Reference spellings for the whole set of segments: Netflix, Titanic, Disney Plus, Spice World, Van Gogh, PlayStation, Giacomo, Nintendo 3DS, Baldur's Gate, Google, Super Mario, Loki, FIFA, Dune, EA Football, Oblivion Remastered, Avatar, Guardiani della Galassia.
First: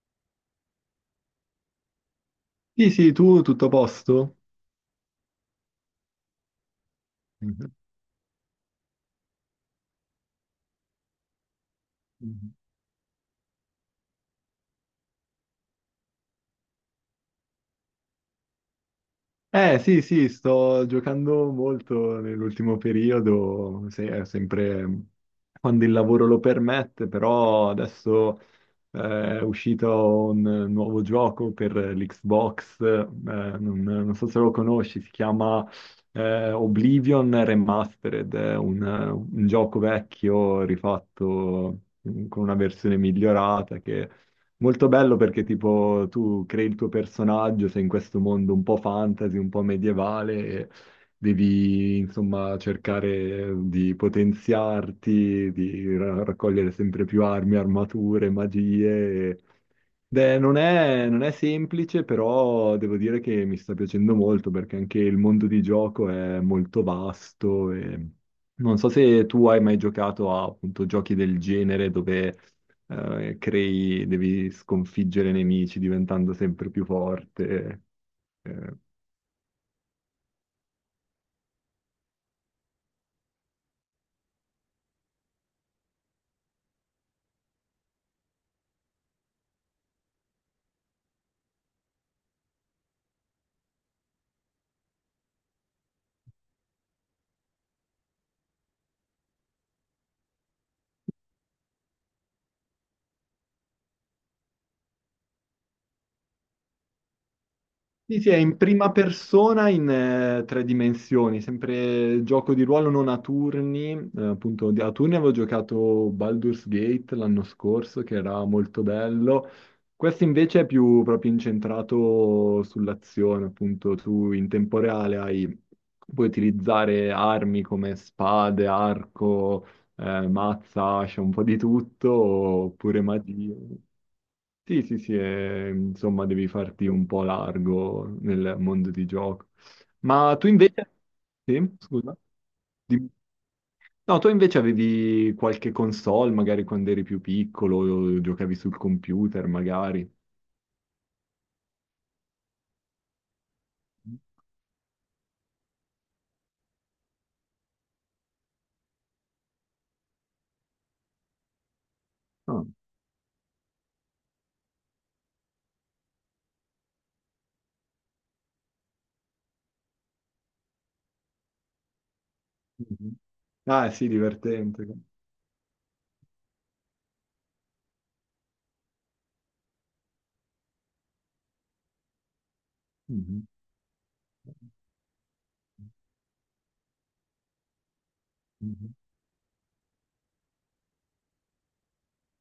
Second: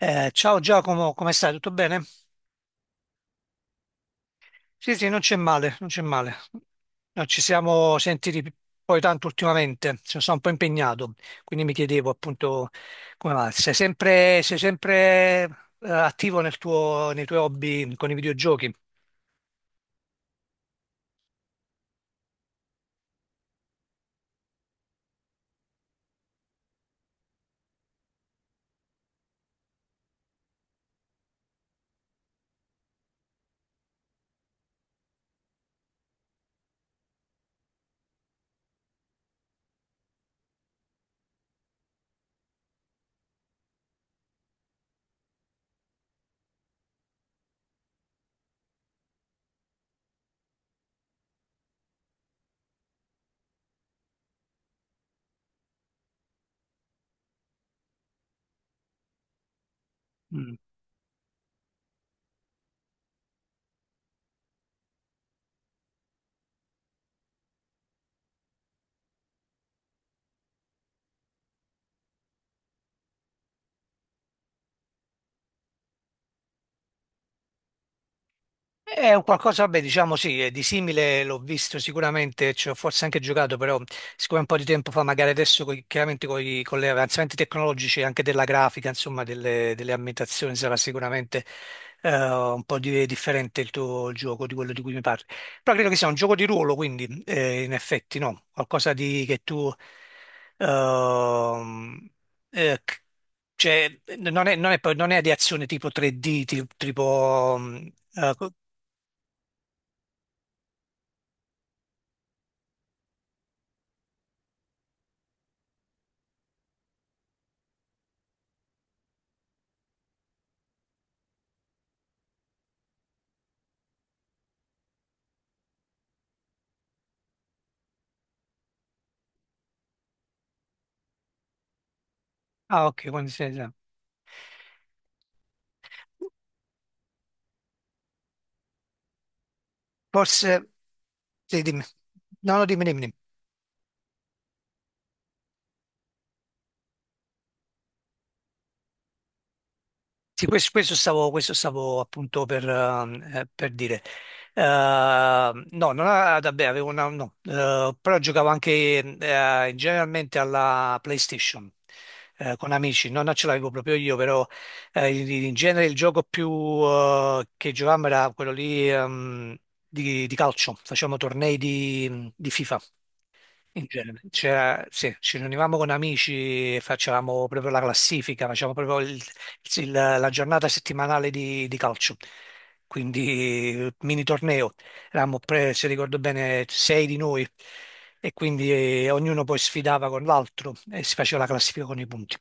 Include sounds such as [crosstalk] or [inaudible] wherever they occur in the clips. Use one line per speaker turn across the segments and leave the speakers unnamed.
Ciao Giacomo, come stai? Tutto bene?
Sì, sì, tu tutto a posto?
Sì, sì, non c'è male, non c'è male. Non ci
Mhm,
siamo sentiti poi tanto ultimamente, sono stato un po' impegnato, quindi mi chiedevo
mhm.
appunto come va. Sei sempre attivo nel nei tuoi hobby con i videogiochi?
Sì, sì, sto giocando molto nell'ultimo periodo, sempre quando il lavoro lo permette, però adesso è uscito un nuovo gioco per l'Xbox. Non so se lo conosci, si chiama Oblivion Remastered, è un gioco vecchio rifatto, con una versione migliorata che molto bello, perché tipo tu crei il tuo personaggio, sei in questo mondo un po' fantasy, un po' medievale, e devi insomma cercare di potenziarti, di raccogliere sempre più armi, armature, magie. Beh, non è semplice, però devo dire che mi sta piacendo molto, perché anche il mondo di gioco è molto vasto, e non so se tu hai mai giocato a appunto giochi del genere dove devi sconfiggere nemici diventando sempre più forte. eh,
È un qualcosa, vabbè, diciamo sì, di simile l'ho visto sicuramente, ci ho forse anche giocato, però siccome un po' di tempo fa, magari adesso chiaramente con gli avanzamenti tecnologici anche della grafica, insomma, delle ambientazioni sarà sicuramente un po' differente il tuo gioco di quello di cui mi parli. Però credo che sia un gioco di ruolo, quindi in effetti no, qualcosa di che tu ehm, eh, c- cioè, non è di azione tipo 3D, tipo.
Sì, sì, è in prima persona in tre dimensioni, sempre gioco di ruolo non a turni. Appunto a turni avevo giocato Baldur's Gate l'anno scorso, che era molto bello. Questo invece è più proprio incentrato sull'azione, appunto tu in tempo reale puoi utilizzare armi come spade, arco, mazza, ascia, un po' di tutto,
Ah,
oppure
ok, quindi sì,
magie.
sì.
Sì, sì, sì, insomma devi farti un po' largo nel mondo di gioco. Ma tu
Forse,
invece...
sì,
Sì,
dimmi.
scusa.
No, no, dimmi, dimmi,
Di-
dimmi.
No, tu invece avevi qualche console, magari quando eri più piccolo, o giocavi sul computer, magari.
Sì, questo stavo appunto per dire. No, non a- vabbè, avevo una, no, però giocavo anche generalmente alla PlayStation
Ah,
con amici. No, non ce l'avevo proprio io, però in genere il gioco più che giocavamo era quello lì di calcio, facevamo tornei di FIFA.
mhm.
In
Ah, sì,
genere,
divertente.
sì, ci riunivamo con amici e facevamo proprio la classifica, facevamo proprio la giornata settimanale di calcio,
Mhm,
quindi mini torneo. Eravamo, se ricordo bene, sei di noi e quindi
mhm.
ognuno poi sfidava con l'altro e si faceva la classifica con i punti.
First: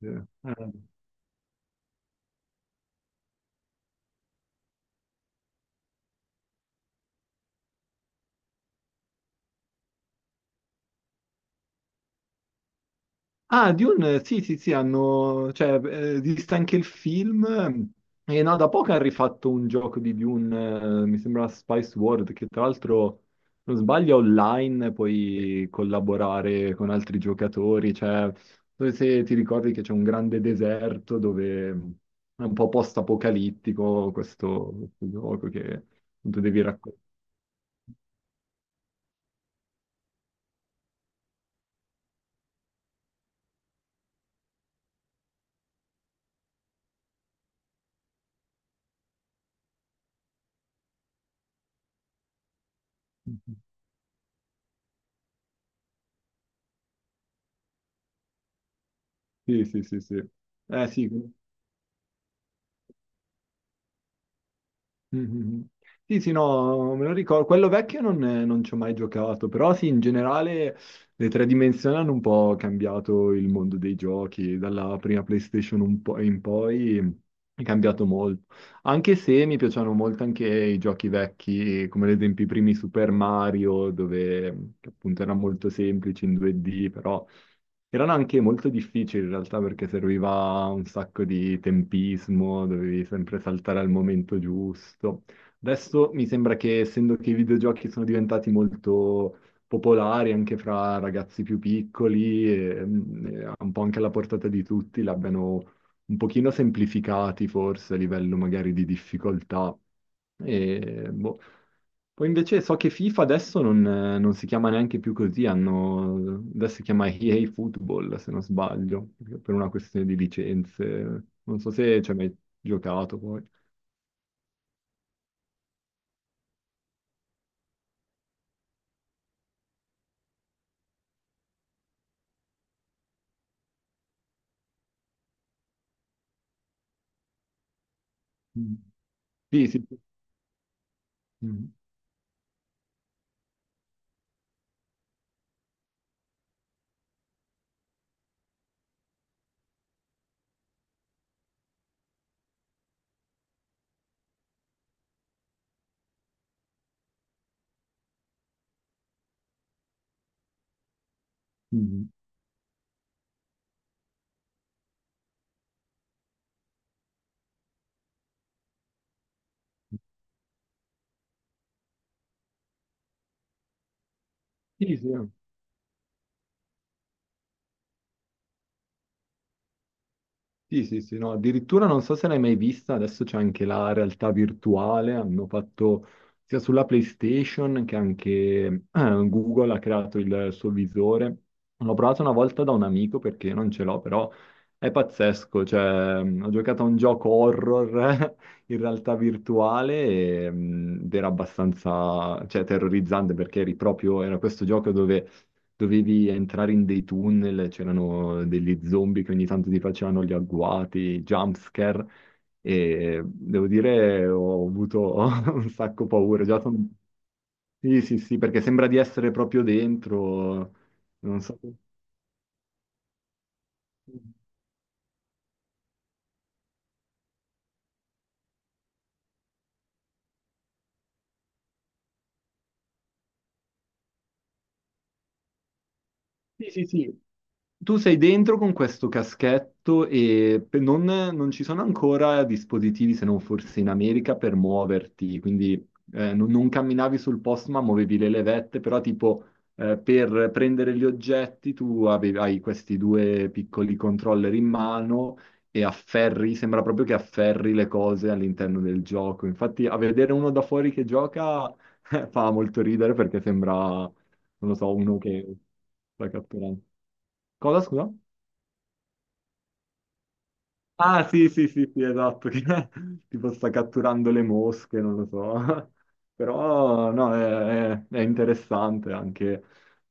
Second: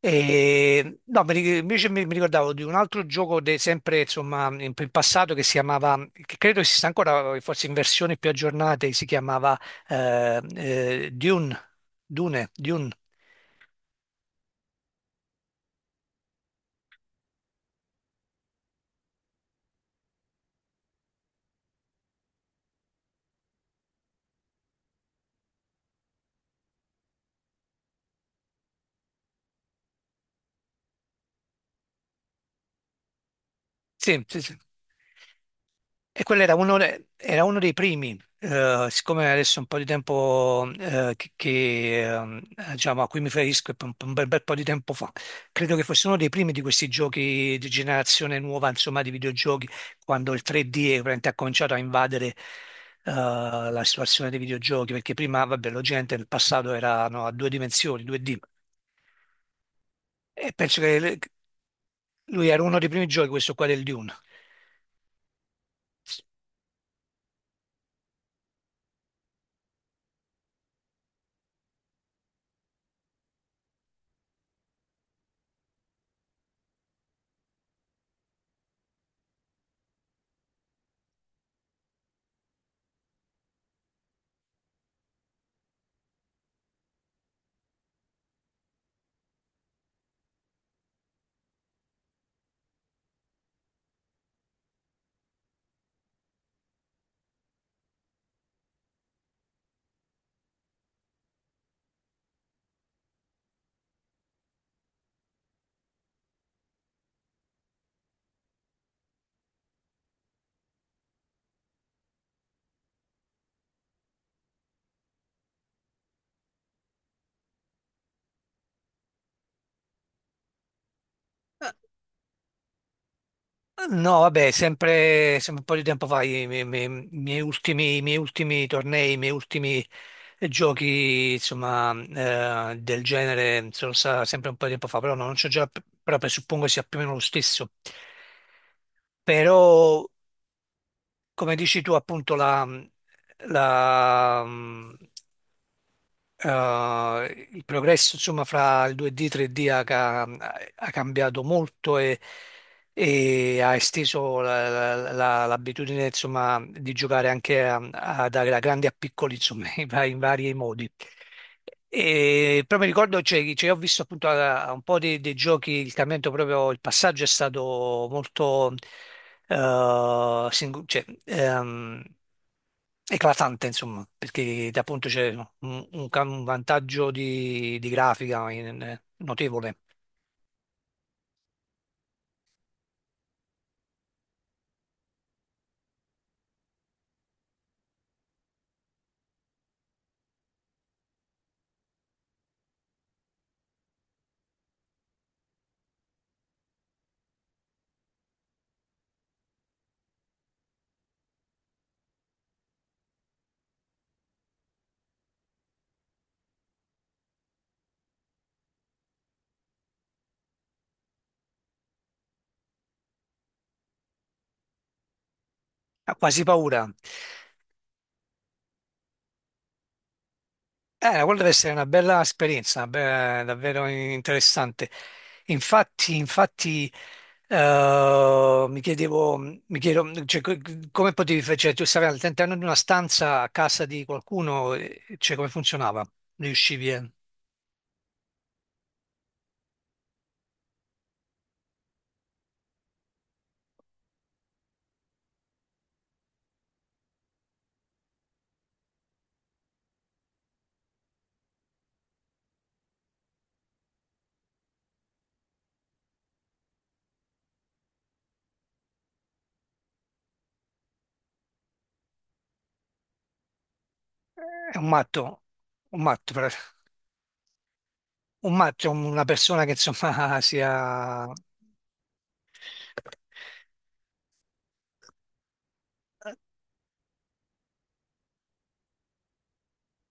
Sì. Eh.
E, no, invece mi ricordavo di un altro gioco sempre insomma in passato che si chiamava, che credo esista ancora, forse in versioni più aggiornate, si chiamava Dune, Dune.
Ah, Dune, sì, sì, sì, hanno, cioè, esiste anche il film. E no, da poco hanno rifatto un gioco di Dune, mi sembra Spice World, che tra l'altro, se non sbaglio, è online, puoi collaborare con altri giocatori. Cioè, dove, se ti ricordi, che c'è un grande deserto dove è un po' post-apocalittico
Sì, sì, sì.
questo gioco, che
E
appunto
quello era
devi raccontare.
era uno dei primi, siccome adesso è un po' di tempo diciamo, a cui mi riferisco, è un bel, bel po' di tempo fa, credo che fosse uno dei primi di questi giochi di generazione nuova, insomma, di videogiochi, quando il 3D è veramente ha cominciato a invadere la situazione dei videogiochi, perché prima, vabbè, la gente nel passato era no, a due dimensioni, 2D.
Sì, sì, sì, sì.
E penso
Eh
che
sì.
lui era uno dei primi giochi, questo qua del Dune.
Mhm. Sì, sì, no, me lo ricordo. Quello vecchio non ci ho mai giocato, però sì, in generale le tre dimensioni hanno un po' cambiato il mondo dei giochi. Dalla prima PlayStation un po' in poi è cambiato molto. Anche se mi piacciono molto anche i giochi vecchi, come ad esempio i primi Super Mario, dove che appunto era molto semplice in 2D, però erano anche molto difficili in realtà, perché serviva un sacco di tempismo, dovevi sempre saltare al momento giusto. Adesso mi sembra che, essendo che i videogiochi sono diventati molto popolari anche fra ragazzi più piccoli, e, e un po' anche alla portata di tutti, l'abbiano un pochino semplificati forse a livello magari di difficoltà. E, boh. Poi invece so che FIFA adesso non si chiama neanche più così, hanno, adesso si chiama EA Football, se non sbaglio, per una questione di licenze. Non so
Ah,
se ci hai mai giocato poi.
no, vabbè, sempre, sempre un po' di tempo fa, miei ultimi, i miei ultimi tornei, i miei ultimi giochi, insomma, del genere, sono stati sempre un po' di tempo fa, però no, non c'ho già, però presuppongo sia più o meno lo stesso.
Mm. Sì, sì.
Però, come
Mm.
dici tu, appunto, la- il progresso insomma fra il 2D e 3D ha cambiato molto, e ha esteso l'abitudine insomma di giocare anche da grandi a piccoli insomma [laughs] in vari modi.
Mm.
E però mi ricordo, ho visto appunto a un po' dei giochi, il cambiamento proprio, il passaggio è stato molto, eh, singo- cioè, ehm, eclatante, insomma, perché
Sì,
appunto
sì.
c'è un, un vantaggio di grafica notevole.
Sì, sì, sì, no, addirittura non so se l'hai mai vista, adesso c'è anche la realtà virtuale, hanno fatto sia sulla PlayStation che anche Google ha creato il suo visore. L'ho provato una volta da un amico perché non ce l'ho, però è pazzesco. Cioè, ho giocato a un gioco horror [laughs] in realtà virtuale, e, ed era abbastanza, cioè, terrorizzante, perché eri proprio, era questo gioco dove dovevi entrare in dei tunnel, c'erano degli zombie che ogni tanto ti facevano gli agguati, jumpscare, e devo dire ho avuto [laughs] un sacco
Ha quasi
paura.
paura.
Sì, sì, sì, perché sembra di essere proprio dentro,
Quella
non
deve
so.
essere una bella esperienza, una davvero interessante. Infatti, infatti, mi chiedo, come potevi fare, cioè, tu stavi all'interno di una stanza a casa di qualcuno, cioè, come funzionava?
Sì, sì,
Riuscivi a...
sì. Tu sei dentro con questo caschetto, e non ci sono ancora dispositivi, se non forse in America, per muoverti, quindi non camminavi sul posto, ma muovevi le levette. Però tipo per prendere gli oggetti tu avevi, hai questi due piccoli controller in mano, e afferri, sembra proprio che afferri le cose all'interno del gioco. Infatti a vedere uno da fuori che gioca [laughs] fa molto ridere, perché sembra, non lo
È un
so, uno
matto,
che
un
sta
matto, per-
catturando. Cosa, scusa?
un matto è una persona che insomma [laughs]
Ah,
sia
sì, sì, sì, sì, esatto, che [laughs] tipo sta catturando le mosche, non lo so. [laughs] Però, no, è interessante anche.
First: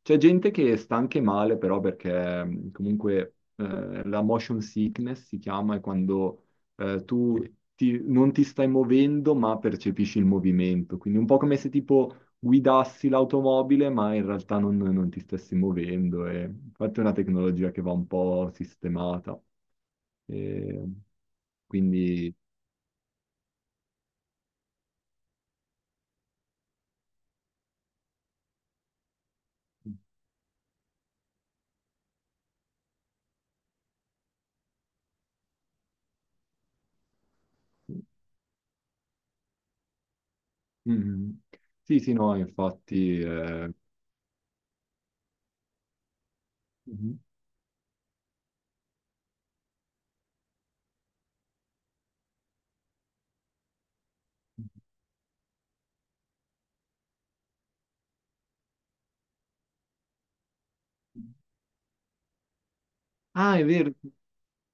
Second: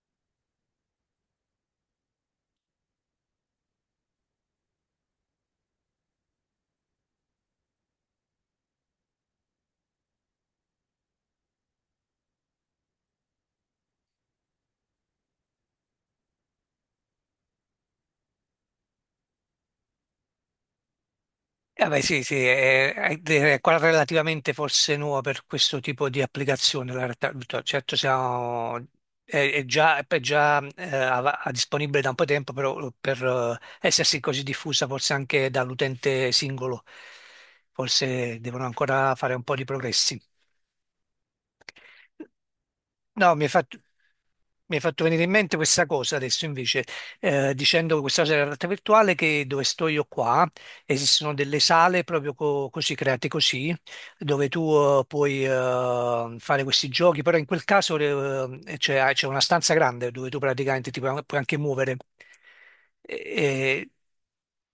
C'è gente che sta anche male, però, perché comunque la motion sickness si chiama, è quando tu non ti stai muovendo, ma percepisci il movimento. Quindi un po' come se tipo guidassi l'automobile, ma in realtà non ti stessi muovendo. E infatti è una tecnologia che va un po' sistemata. E
Sì,
quindi...
sì, è quella relativamente forse nuova per questo tipo di applicazione. La realtà virtuale, certo, siamo, è già disponibile da un po' di tempo, però per essersi così diffusa forse anche dall'utente singolo, forse devono ancora fare un po' di progressi.
Mhm. Sì, sì, no, infatti.
No, mi hai fatto venire in mente questa cosa adesso invece,
Mhm.
dicendo questa cosa della realtà virtuale che dove sto io qua esistono delle sale proprio così create così, dove tu puoi fare questi giochi, però in quel caso c'è una stanza grande dove tu praticamente ti puoi anche muovere. E-
Ah, è
e-
vero.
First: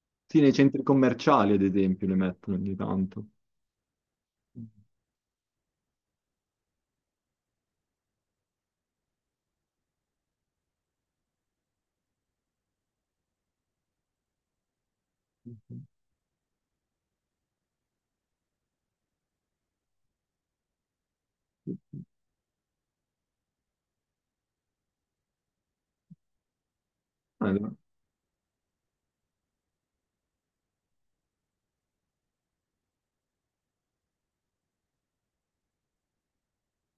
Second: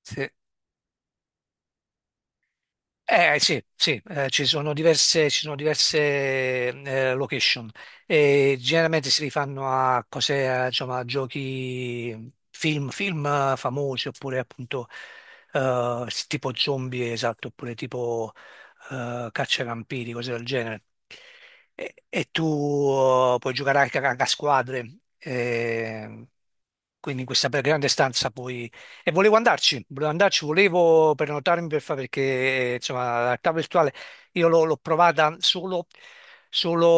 sì.
Sì, nei centri commerciali, ad esempio, le mettono ogni tanto.
Eh sì, sì, ci sono diverse location e generalmente si rifanno a cose, a, insomma, a giochi, film, film famosi oppure appunto
Mhm.
tipo zombie, esatto, oppure tipo caccia ai vampiri, cose del genere. E tu puoi giocare anche a, anche a squadre, quindi in questa
Ah, no.
grande stanza puoi, e volevo andarci, volevo prenotarmi per fare perché insomma la realtà virtuale io l'ho l'ho provata solo,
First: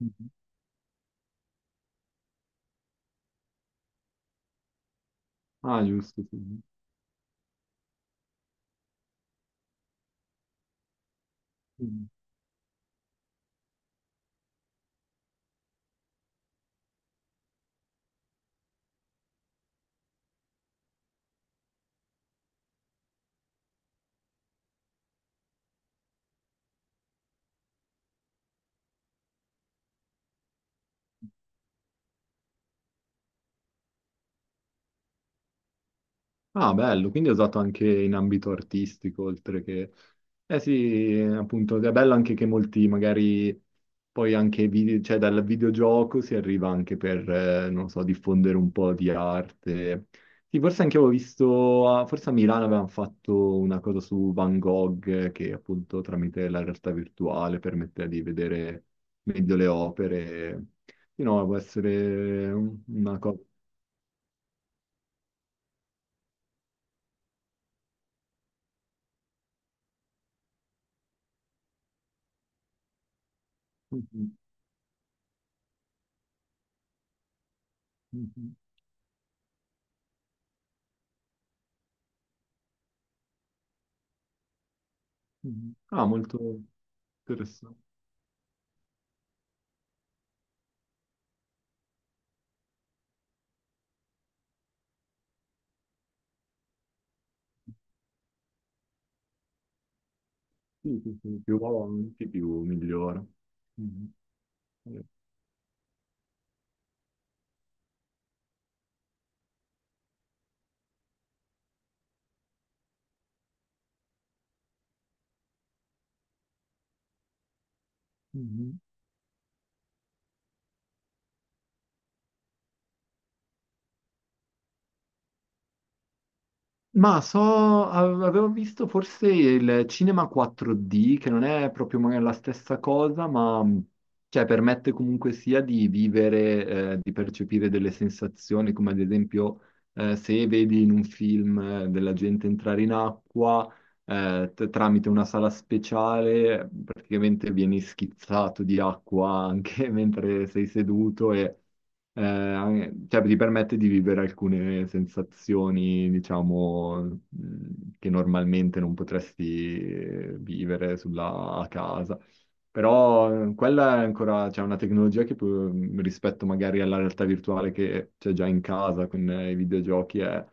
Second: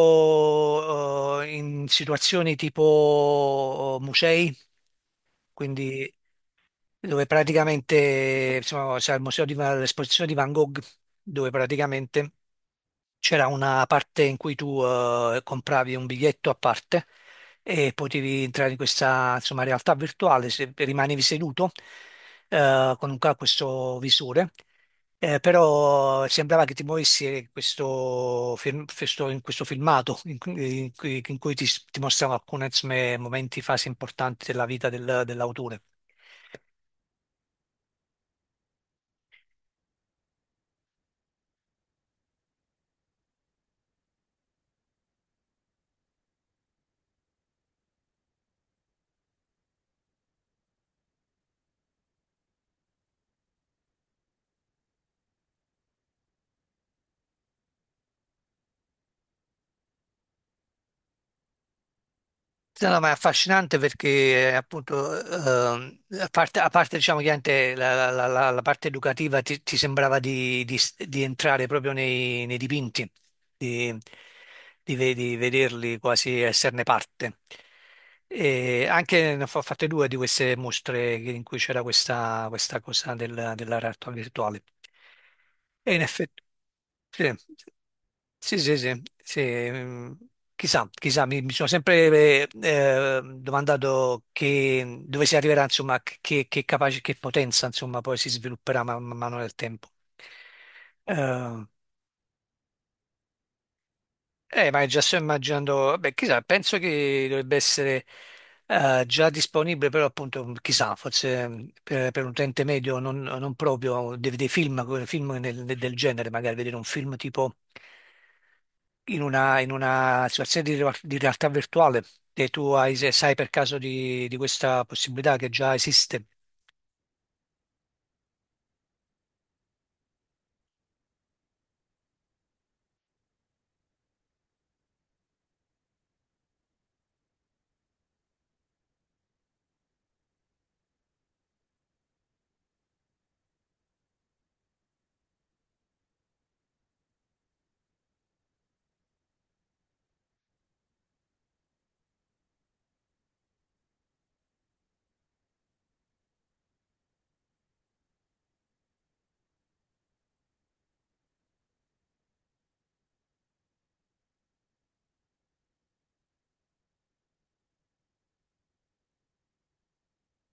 Mhm.
in situazioni tipo musei,
Ah,
quindi
giusto, sì.
dove praticamente, insomma, c'è il museo di, l'esposizione di Van Gogh, dove
Mhm.
praticamente c'era una parte in cui tu compravi un biglietto a parte e potevi entrare in questa, insomma, realtà virtuale, se rimanevi seduto con un, questo visore. Però sembrava che ti muovessi in questo filmato in, in cui ti mostrano alcuni insomma momenti, fasi importanti della vita dell'autore.
Ah, bello, quindi è usato anche in ambito artistico, oltre che... Eh sì, appunto, è bello anche che molti magari poi anche cioè, dal videogioco si arriva anche per, non so, diffondere un po' di arte. Sì, forse anche avevo visto, forse a Milano avevano fatto una cosa su Van Gogh, che appunto tramite la realtà virtuale permetteva di vedere meglio le opere. Sì, no, può essere
No, no, ma è
una cosa...
affascinante perché appunto, a parte, diciamo, chiaramente la parte educativa ti sembrava di entrare proprio nei dipinti di,
Mhm,
di vederli, quasi esserne parte.
mhm, mhm.
E
[laughs]
anche ne ho fatte due di queste mostre in cui c'era questa, questa cosa della realtà virtuale. E in
Ah,
effetti,
molto.
sì,
Interessante.
sì, sì, sì, sì, mm, chissà, chissà, mi sono sempre domandato che, dove si arriverà, insomma, che potenza, insomma, poi si svilupperà man, man mano nel tempo.
Sì, sì, sì, più
Ehm,
avanti, più migliora. Mhm.
ma già
Eh.
sto immaginando, beh, chissà, penso che dovrebbe essere già disponibile, però appunto, mm, chissà, forse mm, per un utente medio non, non proprio, dei film, film del genere, magari vedere un film tipo
Mhm.
in una situazione di realtà virtuale, e tu hai, se sai per caso di questa possibilità che già esiste.
Ma so, avevo visto forse il cinema 4D, che non è proprio magari la stessa cosa, ma cioè, permette comunque sia di vivere, di percepire delle sensazioni, come ad esempio se vedi in un film della gente entrare in acqua, tramite una sala speciale, praticamente vieni schizzato di acqua anche [laughs] mentre sei seduto. E cioè, ti permette di vivere alcune sensazioni, diciamo, che normalmente non potresti vivere sulla a casa. Però quella è ancora, c'è una tecnologia che rispetto magari alla realtà virtuale che c'è già in casa con i videogiochi è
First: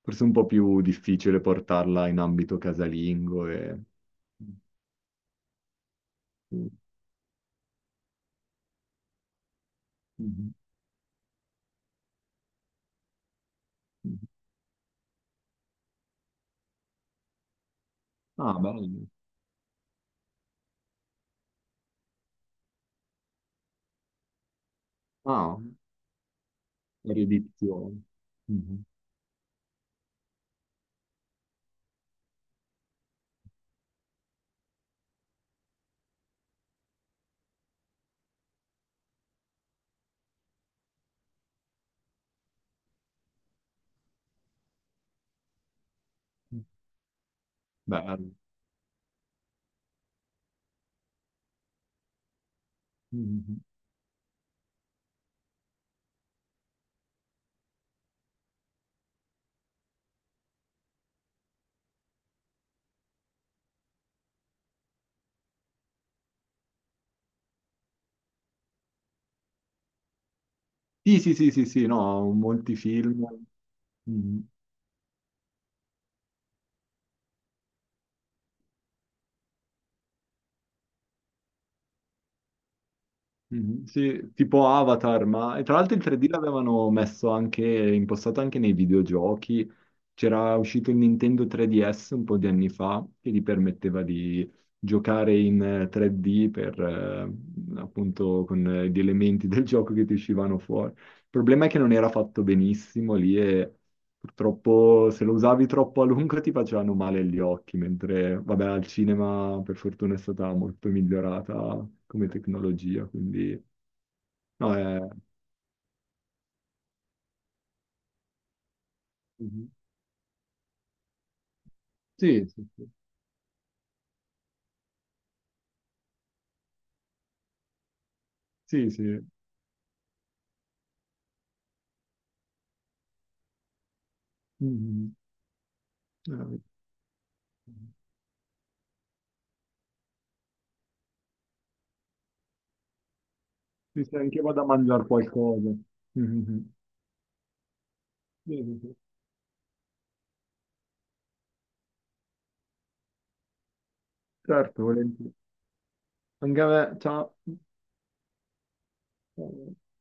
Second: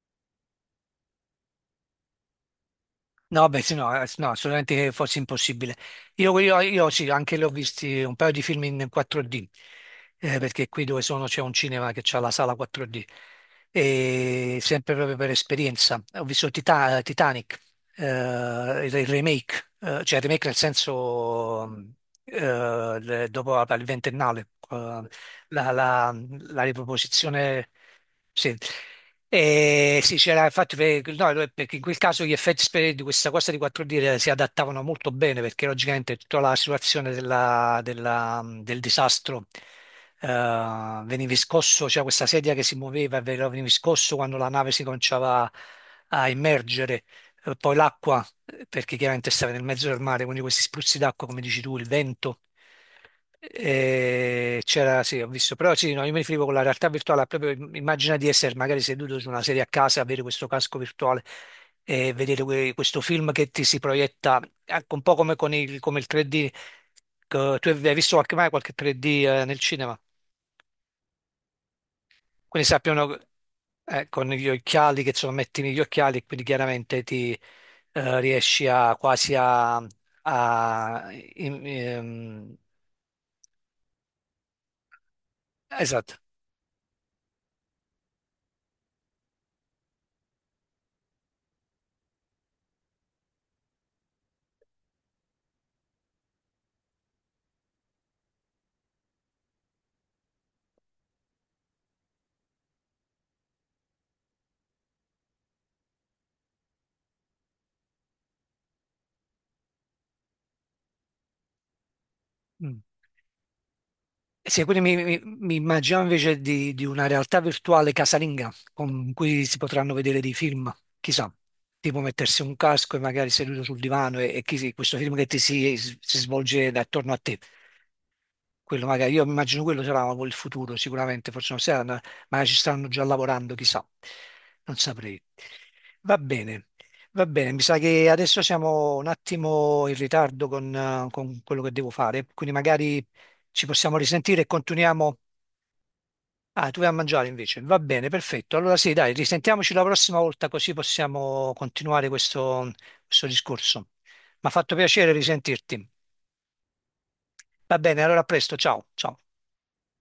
forse un po' più difficile portarla in ambito casalingo
No, beh, sì,
e...
no, sì, no, assolutamente che fosse impossibile. Io sì, anche l'ho visti un paio di film in 4D,
Mhm.
perché qui dove sono c'è un cinema che ha la sala 4D, e sempre proprio per esperienza. Ho visto Titanic,
Ah,
il
bello.
remake, cioè il remake nel senso mm, il ventennale,
Ah,
la, la- la riproposizione.
erudizione.
Sì. E sì, c'era infatti no, no, perché in quel caso gli effetti di questa cosa di 4D si adattavano molto bene perché logicamente tutta la situazione del disastro eh, veniva scosso, c'era questa sedia che si muoveva, e veniva scosso quando la nave si cominciava a immergere. Poi l'acqua
Bello.
perché chiaramente stava nel mezzo del mare, quindi questi spruzzi d'acqua, come dici tu, il vento.
Mhm.
C'era, sì, ho visto, però sì, no, io mi riferivo con la realtà virtuale, proprio immagina di essere magari seduto su una sedia a casa, avere questo casco virtuale e vedere questo film che ti si proietta, anche un po' come con il, come il 3D, che tu hai visto qualche, mai qualche 3D nel cinema?
Sì, sì, sì, sì, sì, no,
Quindi
molti
sappiano
film.
con
Mhm.
gli occhiali che sono metti negli occhiali e quindi chiaramente ti riesci a quasi a, a- in- ehm,
Mhm. Sì, tipo Avatar. Ma, e tra l'altro il
esatto.
3D l'avevano messo anche, impostato anche nei videogiochi. C'era uscito il Nintendo 3DS un po' di anni fa, che gli permetteva di giocare in 3D per, appunto, con gli elementi del gioco che ti uscivano fuori. Il problema è che non era fatto benissimo lì, e purtroppo se lo usavi troppo a lungo ti facevano male gli occhi, mentre vabbè, al cinema per fortuna è stata molto migliorata come
Mm.
tecnologia. Quindi
Sì,
no,
quindi
è...
mi immagino invece di una realtà virtuale casalinga con cui si
Mhm.
potranno vedere dei film, chissà, tipo mettersi
Sì,
un
sì, sì,
casco e magari seduto sul divano e questo film che ti si svolge attorno a te. Quello
sì,
magari,
sì.
io immagino quello sarà il futuro sicuramente, forse non saranno, magari ci stanno già lavorando, chissà, non
Mhm.
saprei. Va
Eh,
bene, va bene, mi sa che adesso siamo un attimo in ritardo con quello che devo fare, quindi magari ci possiamo
sì, sì,
risentire
anche
e
vado a mangiare
continuiamo.
qualcosa.
Ah,
Mhm.
tu vai a mangiare invece, va bene, perfetto.
Sì,
Allora
sì,
sì,
sì.
dai, risentiamoci la prossima volta così possiamo continuare questo, questo discorso. Mi ha fatto
Certo,
piacere
volentieri.
risentirti.
Anche a me, ciao.
Va bene, allora a presto, ciao, ciao.
Ciao.